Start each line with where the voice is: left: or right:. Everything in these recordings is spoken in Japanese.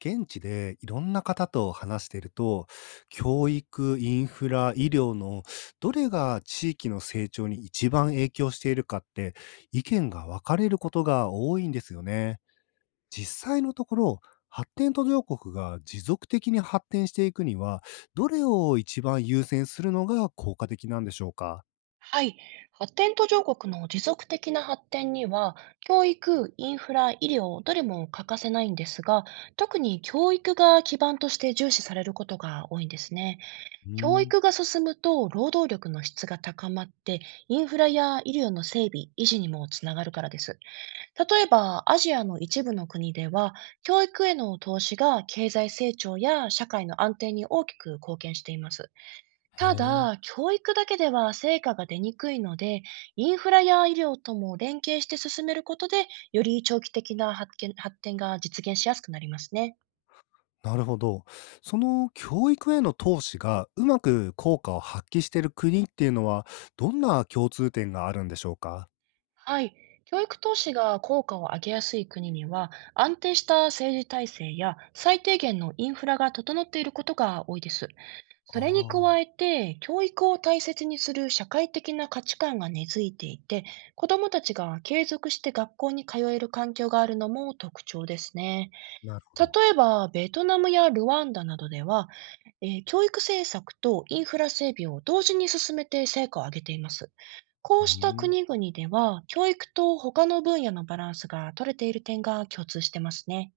left: 現地でいろんな方と話していると、教育、インフラ、医療のどれが地域の成長に一番影響しているかって意見が分かれることが多いんですよね。実際のところ、発展途上国が持続的に発展していくには、どれを一番優先するのが効果的なんでしょうか。
right: はい。発展途上国の持続的な発展には、教育、インフラ、医療、どれも欠かせないんですが、特に教育が基盤として重視されることが多いんですね。
left: うー
right: 教
left: ん。
right: 育が進むと、労働力の質が高まって、インフラや医療の整備、維持にもつながるからです。例えば、アジアの一部の国では、教育への投資が経済成長や社会の安定に大きく貢献しています。
left: へ
right: た
left: え。
right: だ、教育だけでは成果が出にくいので、インフラや医療とも連携して進めることで、より長期的な発見発展が実現しやすくなりますね。
left: なるほど。その教育への投資がうまく効果を発揮している国っていうのは、どんな共通点があるんでしょうか？
right: はい。教育投資が効果を上げやすい国には、安定した政治体制や最低限のインフラが整っていることが多いです。それに加
left: あ
right: え
left: あ。
right: て、教育を大切にする社会的な価値観が根付いていて、子どもたちが継続して学校に通える環境があるのも特徴ですね。
left: なるほど。
right: 例えば、ベトナムやルワンダなどでは、教育政策とインフラ整備を同時に進めて成果を上げています。こ
left: う
right: うした
left: ん。
right: 国々では、教育と他の分野のバランスが取れている点が共通してますね。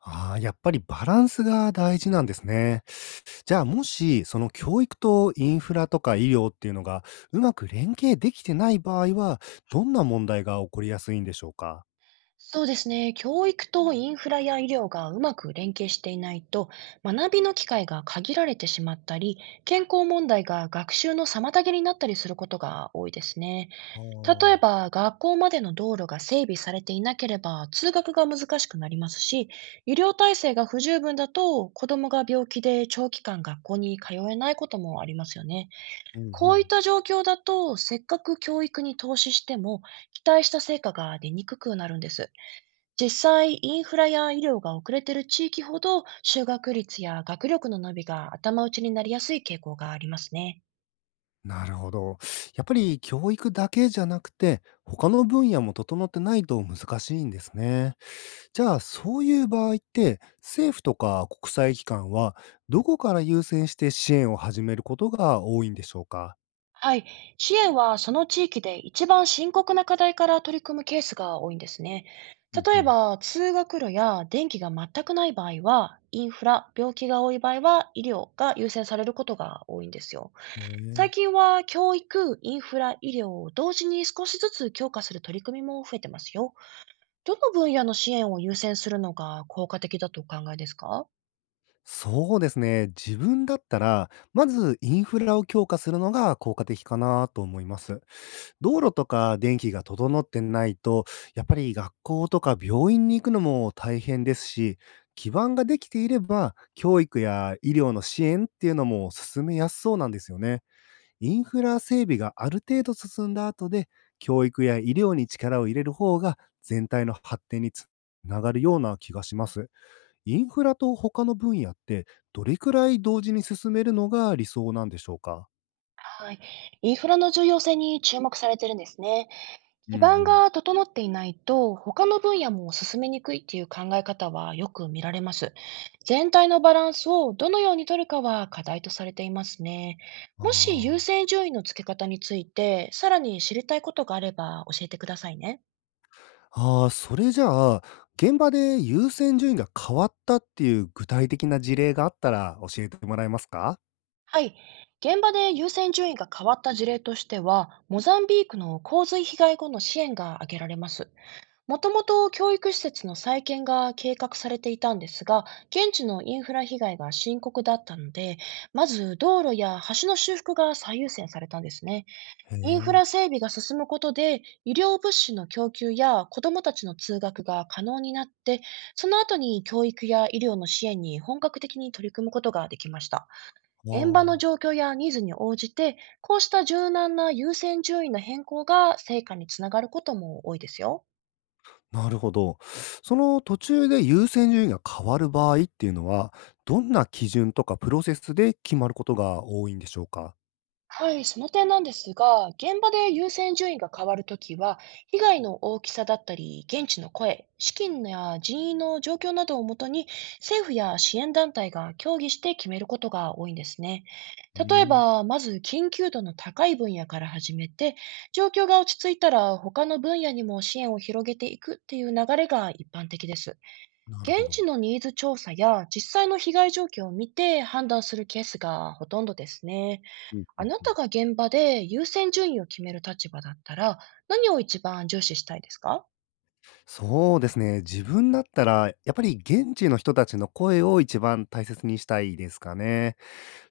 left: ああ、やっぱりバランスが大事なんですね。じゃあ、もし、その教育とインフラとか医療っていうのがうまく連携できてない場合は、どんな問題が起こりやすいんでしょうか？
right: そうですね。教育とインフラや医療がうまく連携していないと、学びの機会が限られてしまったり、健康問題が学習の妨げになったりすることが多いですね。
left: あ
right: 例え
left: あ。
right: ば、学校までの道路が整備されていなければ、通学が難しくなりますし、医療体制が不十分だと、子供が病気で長期間学校に通えないこともありますよね。
left: うんう
right: こういっ
left: ん。
right: た状況だと、せっかく教育に投資しても、期待した成果が出にくくなるんです。実際、インフラや医療が遅れている地域ほど、就学率や学力の伸びが頭打ちになりやすい傾向がありますね。
left: なるほど。やっぱり教育だけじゃなくて、他の分野も整ってないと難しいんですね。じゃあ、そういう場合って、政府とか国際機関は、どこから優先して支援を始めることが多いんでしょうか。
right: はい。支援はその地域で一番深刻な課題から取り組むケースが多いんですね。
left: うん
right: 例え
left: う
right: ば、通学路や電気が全くない場合は、インフラ、病気が多い場合は、医療が優先されることが多いんですよ。
left: ん、へ
right: 最
left: え。
right: 近は教育、インフラ、医療を同時に少しずつ強化する取り組みも増えてますよ。どの分野の支援を優先するのが効果的だとお考えですか？
left: そうですね。自分だったら、まずインフラを強化するのが効果的かなと思います。道路とか電気が整ってないと、やっぱり学校とか病院に行くのも大変ですし、基盤ができていれば、教育や医療の支援っていうのも進めやすそうなんですよね。インフラ整備がある程度進んだ後で、教育や医療に力を入れる方が全体の発展につながるような気がします。インフラと他の分野ってどれくらい同時に進めるのが理想なんでしょうか。
right: はい。インフラの重要性に注目されてるんですね。
left: うんう
right: 基盤
left: ん。
right: が整っていないと、他の分野も進めにくいっていう考え方はよく見られます。全体のバランスをどのように取るかは課題とされていますね。
left: あ
right: もし優
left: あー。
right: 先順位の付け方について、さらに知りたいことがあれば教えてくださいね。
left: ああ、それじゃあ、現場で優先順位が変わったっていう具体的な事例があったら教えてもらえますか？
right: はい。現場で優先順位が変わった事例としては、モザンビークの洪水被害後の支援が挙げられます。もともと教育施設の再建が計画されていたんですが、現地のインフラ被害が深刻だったので、まず道路や橋の修復が最優先されたんですね。
left: へ
right: インフ
left: え。
right: ラ整備が進むことで、医療物資の供給や子どもたちの通学が可能になって、その後に教育や医療の支援に本格的に取り組むことができました。
left: あ
right: 現場の
left: あ、
right: 状況やニーズに応じて、こうした柔軟な優先順位の変更が成果につながることも多いですよ。
left: なるほど。その途中で優先順位が変わる場合っていうのは、どんな基準とかプロセスで決まることが多いんでしょうか？
right: はい、その点なんですが、現場で優先順位が変わるときは、被害の大きさだったり、現地の声、資金や人員の状況などをもとに、政府や支援団体が協議して決めることが多いんですね。
left: うー
right: 例え
left: ん。
right: ば、まず緊急度の高い分野から始めて、状況が落ち着いたら他の分野にも支援を広げていくっていう流れが一般的です。
left: なるほ
right: 現地
left: ど。
right: のニーズ調査や実際の被害状況を見て判断するケースがほとんどですね。
left: うんう
right: あ
left: ん
right: な
left: う
right: た
left: ん。
right: が現場で優先順位を決める立場だったら、何を一番重視したいですか？
left: そうですね、自分だったらやっぱり現地の人たちの声を一番大切にしたいですかね。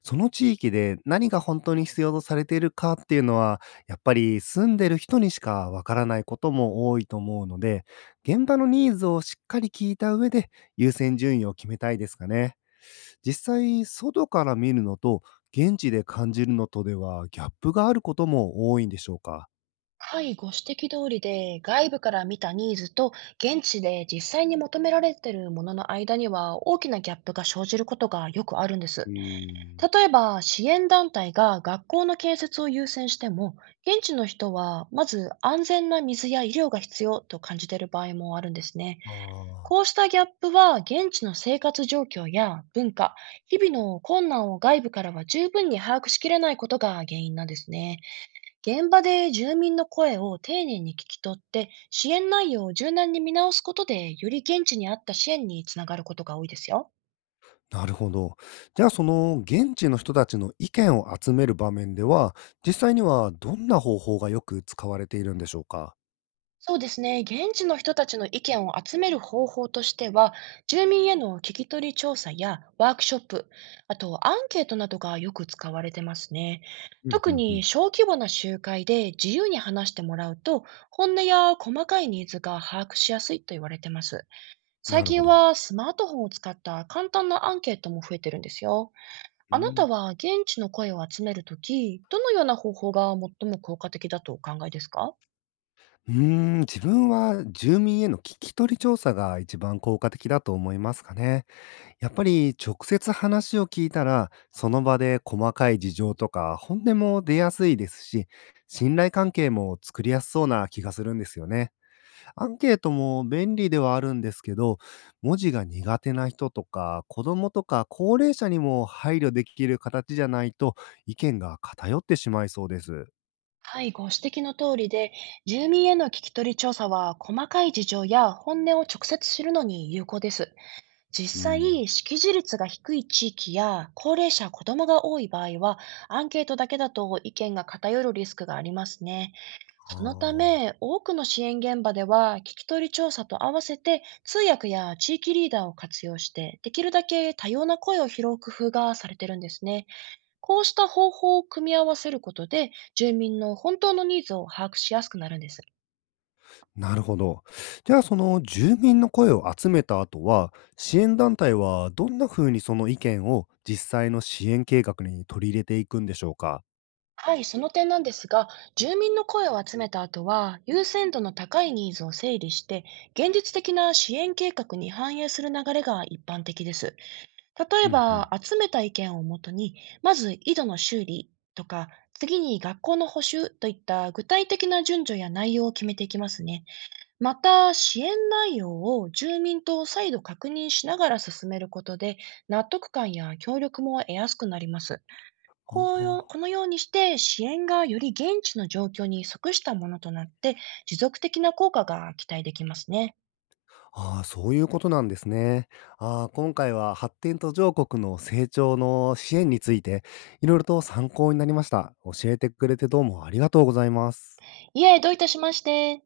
left: その地域で何が本当に必要とされているかっていうのは、やっぱり住んでる人にしかわからないことも多いと思うので、現場のニーズをしっかり聞いた上で優先順位を決めたいですかね。実際、外から見るのと現地で感じるのとではギャップがあることも多いんでしょうか。
right: はい、ご指摘通りで、外部から見たニーズと現地で実際に求められているものの間には大きなギャップが生じることがよくあるんで
left: う
right: す。
left: ーん。
right: 例えば、支援団体が学校の建設を優先しても、現地の人はまず安全な水や医療が必要と感じている場合もあるんですね。
left: あ
right: こうしたギャップは現地の生活状況や文化、日々の困難を外部からは十分に把握しきれないことが原因なんですね。現場で住民の声を丁寧に聞き取って支援内容を柔軟に見直すことで、より現地に合った支援につながることが多いですよ。
left: あ、なるほど。じゃあ、その現地の人たちの意見を集める場面では、実際にはどんな方法がよく使われているんでしょうか。
right: そうですね。現地の人たちの意見を集める方法としては、住民への聞き取り調査やワークショップ、あとアンケートなどがよく使われてますね。
left: うん、う
right: 特
left: んう
right: に
left: ん。
right: 小規模な集会で自由に話してもらうと、本音や細かいニーズが把握しやすいと言われてます。最
left: なるほ
right: 近
left: ど。
right: はスマートフォンを使った簡単なアンケートも増えてるんですよ。
left: う
right: あなた
left: ん。
right: は現地の声を集めるとき、どのような方法が最も効果的だとお考えですか？
left: うーん、自分は住民への聞き取り調査が一番効果的だと思いますかね。やっぱり直接話を聞いたら、その場で細かい事情とか本音も出やすいですし、信頼関係も作りやすそうな気がするんですよね。アンケートも便利ではあるんですけど、文字が苦手な人とか、子供とか高齢者にも配慮できる形じゃないと、意見が偏ってしまいそうです。
right: はい、ご指摘の通りで、住民への聞き取り調査は、細かい事情や本音を直接知るのに有効です。
left: う
right: 実
left: ん。
right: 際、識字率が低い地域や高齢者、子供が多い場合は、アンケートだけだと意見が偏るリスクがありますね。
left: あ
right: そのた
left: あ、
right: め、多くの支援現場では、聞き取り調査と合わせて、通訳や地域リーダーを活用して、できるだけ多様な声を拾う工夫がされてるんですね。こうした方法を組み合わせることで、住民の本当のニーズを把握しやすくなるんです。
left: なるほど。じゃあ、その住民の声を集めた後は、支援団体はどんな風にその意見を実際の支援計画に取り入れていくんでしょうか？
right: はい、その点なんですが、住民の声を集めた後は、優先度の高いニーズを整理して、現実的な支援計画に反映する流れが一般的です。例え
left: うんうん。
right: ば、集めた意見をもとに、まず井戸の修理とか、次に学校の補修といった具体的な順序や内容を決めていきますね。また、支援内容を住民と再度確認しながら進めることで、納得感や協力も得やすくなります。
left: あ
right: こうよ
left: あ。
right: このようにして、支援がより現地の状況に即したものとなって、持続的な効果が期待できますね。
left: ああ、そういうことなんですね。ああ、今回は発展途上国の成長の支援について、いろいろと参考になりました。教えてくれてどうもありがとうございます。
right: いえ、どういたしまして。